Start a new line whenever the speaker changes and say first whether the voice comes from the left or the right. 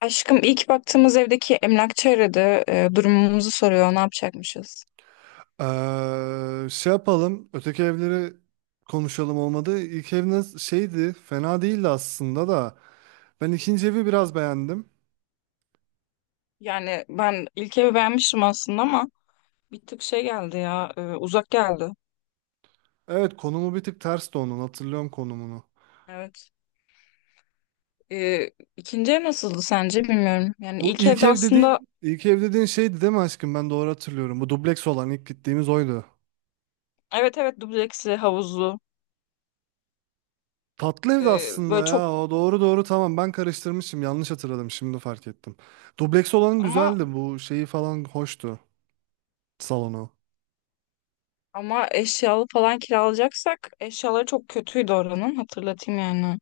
left: Aşkım ilk baktığımız evdeki emlakçı aradı. Durumumuzu soruyor. Ne yapacakmışız?
right: Şey yapalım. Öteki evleri konuşalım, olmadı. İlk eviniz şeydi. Fena değildi aslında da. Ben ikinci evi biraz beğendim.
left: Yani ben ilk evi beğenmiştim aslında ama bir tık şey geldi ya. Uzak geldi.
right: Evet, konumu bir tık tersti onun. Hatırlıyorum konumunu.
left: Evet. Ee, ikinci ev nasıldı sence bilmiyorum. Yani
right: Bu
left: ilk
right: ilk
left: evde
right: ev
left: aslında
right: dediğin ilk ev dediğin şeydi değil mi aşkım? Ben doğru hatırlıyorum. Bu dubleks olan ilk gittiğimiz oydu.
left: evet evet dubleksli, havuzlu.
right: Tatlı evdi
left: Böyle
right: aslında
left: çok
right: ya. O doğru doğru, tamam. Ben karıştırmışım. Yanlış hatırladım. Şimdi fark ettim. Dubleks olan
left: ama
right: güzeldi. Bu şeyi falan hoştu. Salonu.
left: eşyalı falan kiralayacaksak eşyaları çok kötüydü oranın. Hatırlatayım yani.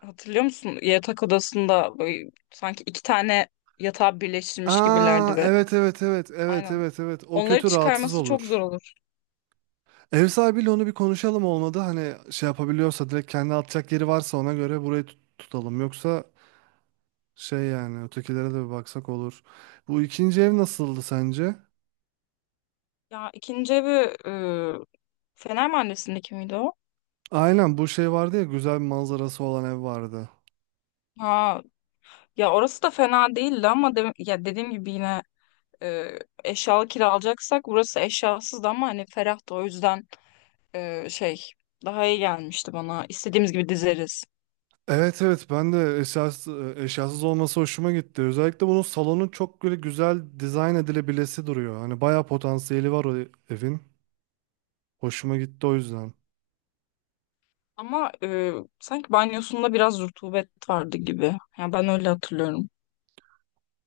left: Hatırlıyor musun? Yatak odasında böyle sanki iki tane yatağı birleştirmiş
right: Aa,
left: gibilerdi ve
right: evet, evet, evet, evet,
left: aynen.
right: evet, evet, o
left: Onları
right: kötü, rahatsız
left: çıkarması çok zor
right: olur.
left: olur.
right: Ev sahibiyle onu bir konuşalım, olmadı. Hani şey yapabiliyorsa direkt, kendi atacak yeri varsa ona göre burayı tutalım. Yoksa şey, yani ötekilere de bir baksak olur. Bu ikinci ev nasıldı sence?
left: Ya ikinci evi e, Fener Mahallesi'ndeki miydi o?
right: Aynen, bu şey vardı ya, güzel bir manzarası olan ev vardı.
left: Ha, ya orası da fena değildi ama ya dediğim gibi yine e, eşyalı kiralayacaksak burası eşyasızdı ama hani ferah da o yüzden şey daha iyi gelmişti bana. İstediğimiz gibi dizeriz.
right: Evet, evet, ben de eşyasız olması hoşuma gitti. Özellikle bunun salonu çok böyle güzel dizayn edilebilesi duruyor. Hani bayağı potansiyeli var o evin. Hoşuma gitti o yüzden.
left: Ama sanki banyosunda biraz rutubet vardı gibi. Yani ben öyle hatırlıyorum.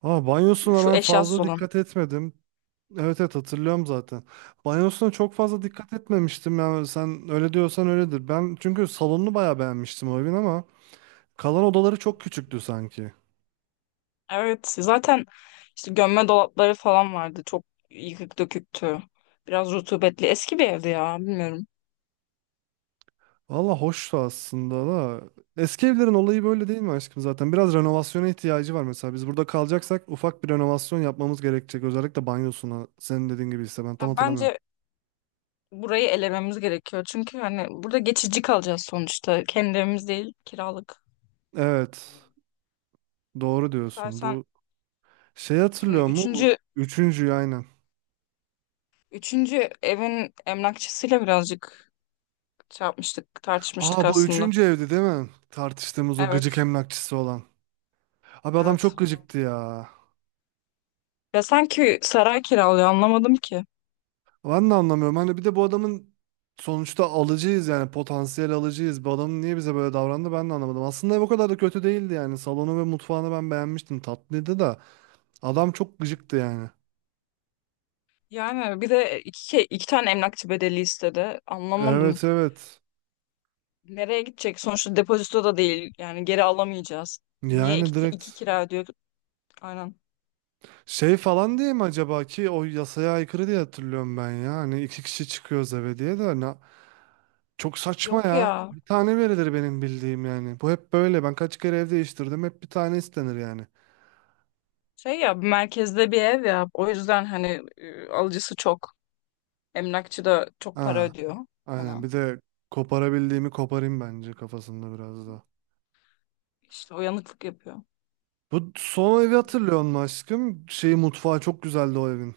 right: Ama
left: Şu
right: banyosuna
left: şu
right: ben
left: eşyasız
right: fazla
left: olan.
right: dikkat etmedim. Evet, evet, hatırlıyorum zaten. Banyosuna çok fazla dikkat etmemiştim. Yani sen öyle diyorsan öyledir. Ben çünkü salonunu bayağı beğenmiştim o evin, ama kalan odaları çok küçüktü sanki.
left: Evet zaten işte gömme dolapları falan vardı. Çok yıkık döküktü. Biraz rutubetli. Eski bir evdi ya bilmiyorum.
right: Valla hoştu aslında da. Eski evlerin olayı böyle değil mi aşkım zaten? Biraz renovasyona ihtiyacı var mesela. Biz burada kalacaksak ufak bir renovasyon yapmamız gerekecek. Özellikle banyosuna. Senin dediğin gibi ise ben
left: Ya
right: tam hatırlamıyorum.
left: bence burayı elememiz gerekiyor. Çünkü hani burada geçici kalacağız sonuçta. Kendi evimiz değil kiralık.
right: Evet. Doğru diyorsun.
left: İstersen
right: Bu şey
left: şimdi
right: hatırlıyor mu? Bu
left: üçüncü,
right: üçüncüyü, aynen.
left: üçüncü evin emlakçısıyla birazcık şey yapmıştık, tartışmıştık
right: Aa, bu
left: aslında.
right: üçüncü evdi değil mi? Tartıştığımız o gıcık
left: Evet,
right: emlakçısı olan. Abi adam
left: evet.
right: çok gıcıktı ya.
left: Ya sanki saray kiralıyor anlamadım ki.
right: Ben de anlamıyorum. Hani bir de bu adamın, sonuçta alıcıyız, yani potansiyel alıcıyız. Bu adamın niye bize böyle davrandı ben de anlamadım. Aslında ev o kadar da kötü değildi yani. Salonu ve mutfağını ben beğenmiştim. Tatlıydı da adam çok gıcıktı yani.
left: Yani bir de iki, şey, iki tane emlakçı bedeli istedi. Anlamadım.
right: Evet, evet.
left: Nereye gidecek? Sonuçta depozito da değil. Yani geri alamayacağız. Niye
right: Yani
left: iki
right: direkt
left: kira ödüyor? Aynen.
right: şey falan diye mi acaba, ki o yasaya aykırı diye hatırlıyorum ben ya. Hani iki kişi çıkıyoruz eve diye de ne, çok saçma
left: Yok
right: ya.
left: ya.
right: Bir tane verilir benim bildiğim yani. Bu hep böyle. Ben kaç kere ev değiştirdim. Hep bir tane istenir yani.
left: Şey ya merkezde bir ev ya. O yüzden hani alıcısı çok. Emlakçı da çok para
right: Ha,
left: ödüyor
right: aynen.
left: ona.
right: Bir de koparabildiğimi koparayım bence kafasında biraz da.
left: İşte uyanıklık yapıyor.
right: Bu son evi hatırlıyor musun aşkım? Şeyi, mutfağı çok güzeldi o evin.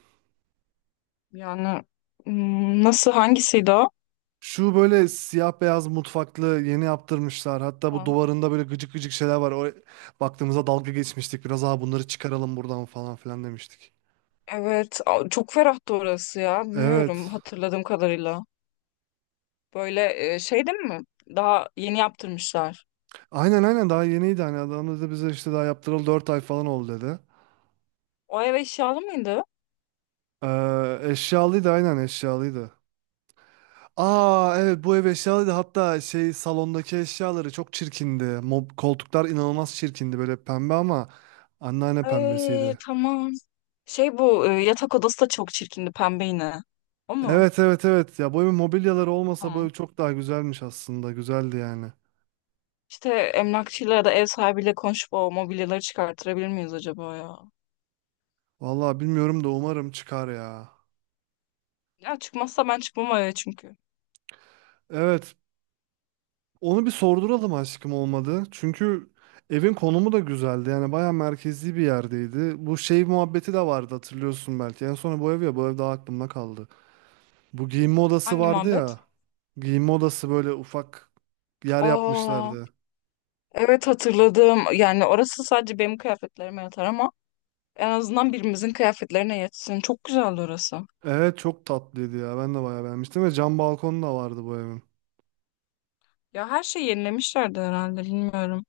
left: Yani hmm, nasıl hangisiydi o?
right: Şu böyle siyah beyaz mutfaklı, yeni yaptırmışlar. Hatta bu
left: Ha,
right: duvarında böyle gıcık gıcık şeyler var. O baktığımızda dalga geçmiştik. Biraz daha bunları çıkaralım buradan falan filan demiştik.
left: evet, çok ferahtı orası ya. Bilmiyorum
right: Evet.
left: hatırladığım kadarıyla. Böyle şey değil mi? Daha yeni yaptırmışlar.
right: Aynen, aynen, daha yeniydi. Hani adam da bize işte daha yaptıralı 4 ay falan oldu dedi.
left: O ev eşyalı mıydı?
right: Eşyalıydı, aynen, eşyalıydı. Aa, evet, bu ev eşyalıydı. Hatta şey, salondaki eşyaları çok çirkindi. Koltuklar inanılmaz çirkindi, böyle pembe, ama anneanne
left: Ay
right: pembesiydi.
left: tamam. Şey bu yatak odası da çok çirkindi pembe yine. O mu?
right: Evet, evet, evet ya, bu evin mobilyaları olmasa bu ev
left: Tamam.
right: çok daha güzelmiş aslında. Güzeldi yani.
left: İşte emlakçıyla ya da ev sahibiyle konuşup o mobilyaları çıkarttırabilir miyiz acaba ya?
right: Vallahi bilmiyorum da umarım çıkar ya.
left: Ya çıkmazsa ben çıkmam o eve çünkü.
right: Evet. Onu bir sorduralım aşkım, olmadı. Çünkü evin konumu da güzeldi. Yani bayağı merkezi bir yerdeydi. Bu şey muhabbeti de vardı, hatırlıyorsun belki. En son bu ev, ya bu ev daha aklımda kaldı. Bu giyinme odası
left: Hangi
right: vardı
left: muhabbet?
right: ya. Giyinme odası böyle ufak yer
left: Aa.
right: yapmışlardı.
left: Evet hatırladım. Yani orası sadece benim kıyafetlerime yatar ama en azından birimizin kıyafetlerine yetsin. Çok güzeldi orası.
right: Evet, çok tatlıydı ya. Ben de bayağı beğenmiştim ve cam balkonu da vardı bu evin.
left: Ya her şeyi yenilemişlerdi herhalde bilmiyorum.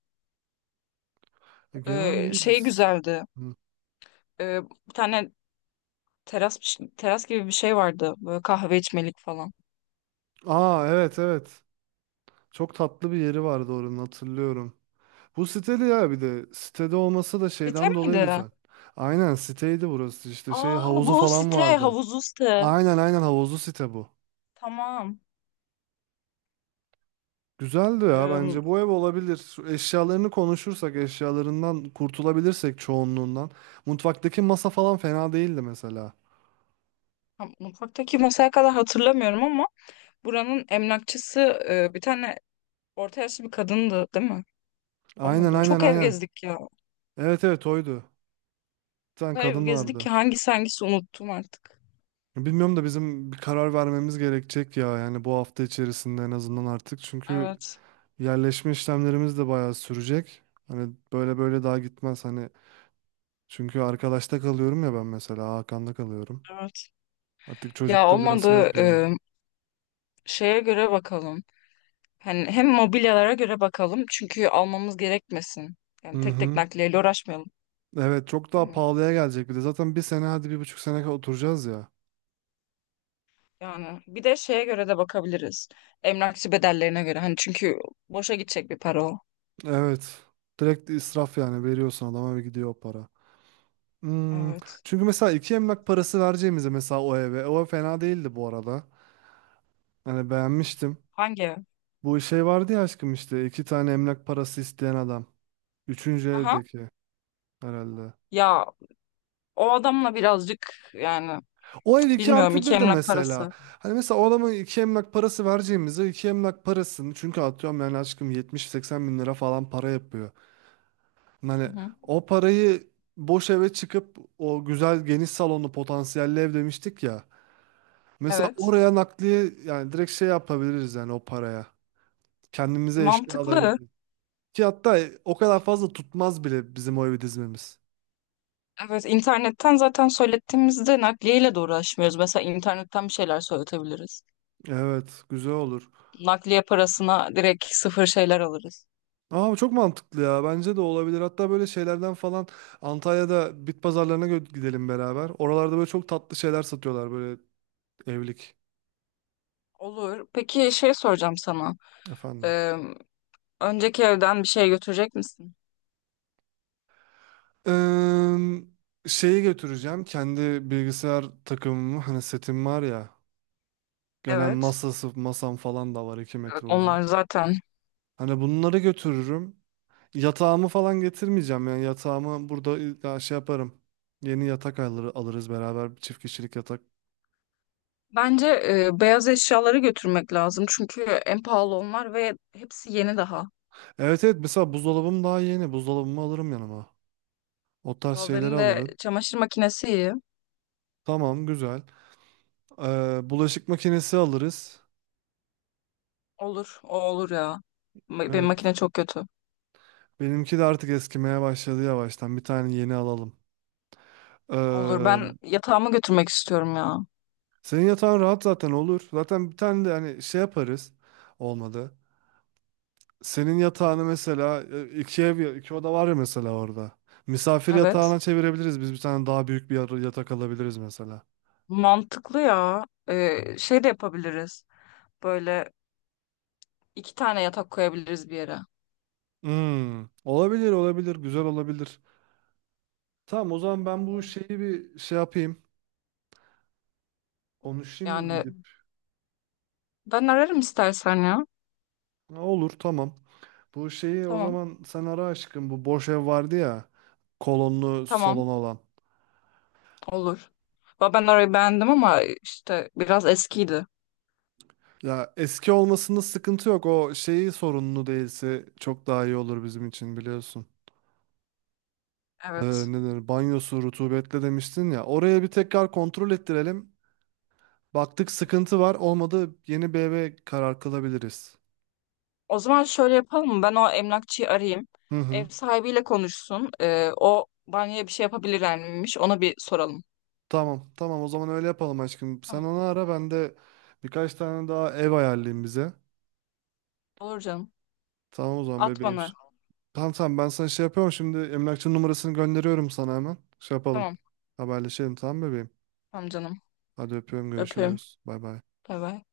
right: Genel iyiydi.
left: Şey güzeldi.
right: Hı.
left: Ee, Bir tane teras teras gibi bir şey vardı. Böyle kahve içmelik falan.
right: Aa, evet, evet. Çok tatlı bir yeri vardı oranın, hatırlıyorum. Bu siteli ya, bir de sitede olması da
left: Site
right: şeyden dolayı
left: miydi?
right: güzel. Aynen, siteydi burası, işte şey
left: Aa bu
right: havuzu
left: o
right: falan
left: site.
right: vardı.
left: Havuzlu site.
right: Aynen, aynen, havuzlu site bu.
left: Tamam.
right: Güzeldi ya,
left: Ee,
right: bence bu ev olabilir. Şu eşyalarını konuşursak, eşyalarından kurtulabilirsek çoğunluğundan. Mutfaktaki masa falan fena değildi mesela.
left: Mutfaktaki masaya kadar hatırlamıyorum ama buranın emlakçısı bir tane orta yaşlı bir kadındı değil mi? O
right: Aynen,
left: muydu?
right: aynen,
left: Çok ev
right: aynen.
left: gezdik ya.
right: Evet, evet, oydu. Bir tane
left: Kadar ev
right: kadın
left: gezdik ki
right: vardı.
left: hangisi unuttum artık.
right: Bilmiyorum da bizim bir karar vermemiz gerekecek ya, yani bu hafta içerisinde en azından artık, çünkü
left: Evet,
right: yerleşme işlemlerimiz de bayağı sürecek. Hani böyle böyle daha gitmez. Hani çünkü arkadaşta kalıyorum ya ben, mesela Hakan'da kalıyorum.
left: evet.
right: Artık
left: Ya
right: çocuk da biraz şey
left: olmadı
right: yapıyor.
left: şeye göre bakalım. Hani hem mobilyalara göre bakalım çünkü almamız gerekmesin.
right: Hı
left: Yani tek tek
right: hı.
left: nakliyeyle uğraşmayalım,
right: Evet, çok
left: değil
right: daha
left: mi?
right: pahalıya gelecek bir de. Zaten bir sene, hadi bir buçuk sene oturacağız ya.
left: Yani bir de şeye göre de bakabiliriz. Emlakçı bedellerine göre. Hani çünkü boşa gidecek bir para o.
right: Evet. Direkt israf yani, veriyorsun adama ve gidiyor o para. Hmm.
left: Evet.
right: Çünkü mesela iki emlak parası vereceğimize mesela o eve. O ev fena değildi bu arada. Hani beğenmiştim.
left: Hangi ev?
right: Bu şey vardı ya aşkım, işte iki tane emlak parası isteyen adam. Üçüncü
left: Aha.
right: evdeki. Herhalde.
left: Ya o adamla birazcık yani
right: O ev
left: cık,
right: 2
left: bilmiyorum
right: artı
left: iki
right: bir de
left: emlak
right: mesela.
left: parası.
right: Hani mesela o adama 2 emlak parası vereceğimize, 2 emlak parasını, çünkü atıyorum yani aşkım, 70 seksen bin lira falan para yapıyor. Hani
left: Hı hı.
right: o parayı boş eve çıkıp, o güzel geniş salonlu potansiyelli ev demiştik ya. Mesela
left: Evet.
right: oraya nakliye yani, direkt şey yapabiliriz yani o paraya. Kendimize eşya
left: Mantıklı.
right: alabiliriz. Ki hatta o kadar fazla tutmaz bile bizim o evi dizmemiz.
left: Evet, internetten zaten söylettiğimizde nakliyeyle de uğraşmıyoruz. Mesela internetten bir şeyler söyletebiliriz.
right: Evet, güzel olur.
left: Nakliye parasına direkt sıfır şeyler alırız.
right: Aa, bu çok mantıklı ya. Bence de olabilir. Hatta böyle şeylerden falan Antalya'da bit pazarlarına gidelim beraber. Oralarda böyle çok tatlı şeyler satıyorlar, böyle evlik.
left: Olur. Peki şey soracağım sana.
right: Efendim.
left: Ee, Önceki evden bir şey götürecek misin?
right: Şeyi götüreceğim. Kendi bilgisayar takımımı, hani setim var ya. Genel
left: Evet.
right: masam falan da var, 2
left: Evet,
right: metre uzun.
left: onlar zaten.
right: Hani bunları götürürüm. Yatağımı falan getirmeyeceğim, yani yatağımı burada ya şey yaparım. Yeni yatak alırız beraber, bir çift kişilik yatak.
left: Bence beyaz eşyaları götürmek lazım. Çünkü en pahalı onlar ve hepsi yeni daha.
right: Evet, evet, mesela buzdolabım daha yeni. Buzdolabımı alırım yanıma. O tarz şeyleri
left: Benim de
right: alırım.
left: çamaşır makinesi iyi.
right: Tamam, güzel. Bulaşık makinesi alırız.
left: Olur. O olur ya. Benim
right: Evet.
left: makine çok kötü.
right: Benimki de artık eskimeye başladı yavaştan. Bir tane yeni alalım.
left: Olur.
right: Ee,
left: Ben yatağımı götürmek istiyorum ya.
right: Senin yatağın rahat zaten, olur. Zaten bir tane de hani şey yaparız. Olmadı. Senin yatağını mesela iki ev iki oda var ya mesela orada. Misafir
left: Evet.
right: yatağına çevirebiliriz. Biz bir tane daha büyük bir yatak alabiliriz mesela.
left: Mantıklı ya. Şey de yapabiliriz. Böyle iki tane yatak koyabiliriz bir yere.
right: Hmm, olabilir, olabilir, güzel olabilir. Tamam, o zaman ben bu şeyi bir şey yapayım. Konuşayım
left: Yani
right: gidip.
left: ben ararım istersen ya.
right: Ha, olur, tamam. Bu şeyi o
left: Tamam.
right: zaman sen ara aşkım. Bu boş ev vardı ya. Kolonlu
left: Tamam.
right: salon olan.
left: Olur. Ben orayı beğendim ama işte biraz eskiydi.
right: Ya, eski olmasında sıkıntı yok. O şeyi sorunlu değilse çok daha iyi olur bizim için, biliyorsun.
left: Evet.
right: Ne denir? Banyosu rutubetli demiştin ya. Oraya bir tekrar kontrol ettirelim. Baktık sıkıntı var, olmadı, yeni bir eve karar kılabiliriz.
left: O zaman şöyle yapalım mı? Ben o emlakçıyı arayayım.
right: Hı hı.
left: Ev sahibiyle konuşsun. O banyoya bir şey yapabilir miymiş? Ona bir soralım.
right: Tamam, tamam, o zaman öyle yapalım aşkım. Sen
left: Tamam.
right: onu ara, ben de birkaç tane daha ev ayarlayayım bize.
left: Olur canım.
right: Tamam, o zaman
left: At
right: bebeğim.
left: bana.
right: Tamam, tamam, ben sana şey yapıyorum şimdi, emlakçının numarasını gönderiyorum sana hemen. Şey yapalım.
left: Tamam.
right: Haberleşelim, tamam bebeğim.
left: Tamam canım.
right: Hadi öpüyorum,
left: Öpüyorum.
right: görüşürüz. Bay bay.
left: Bay bay.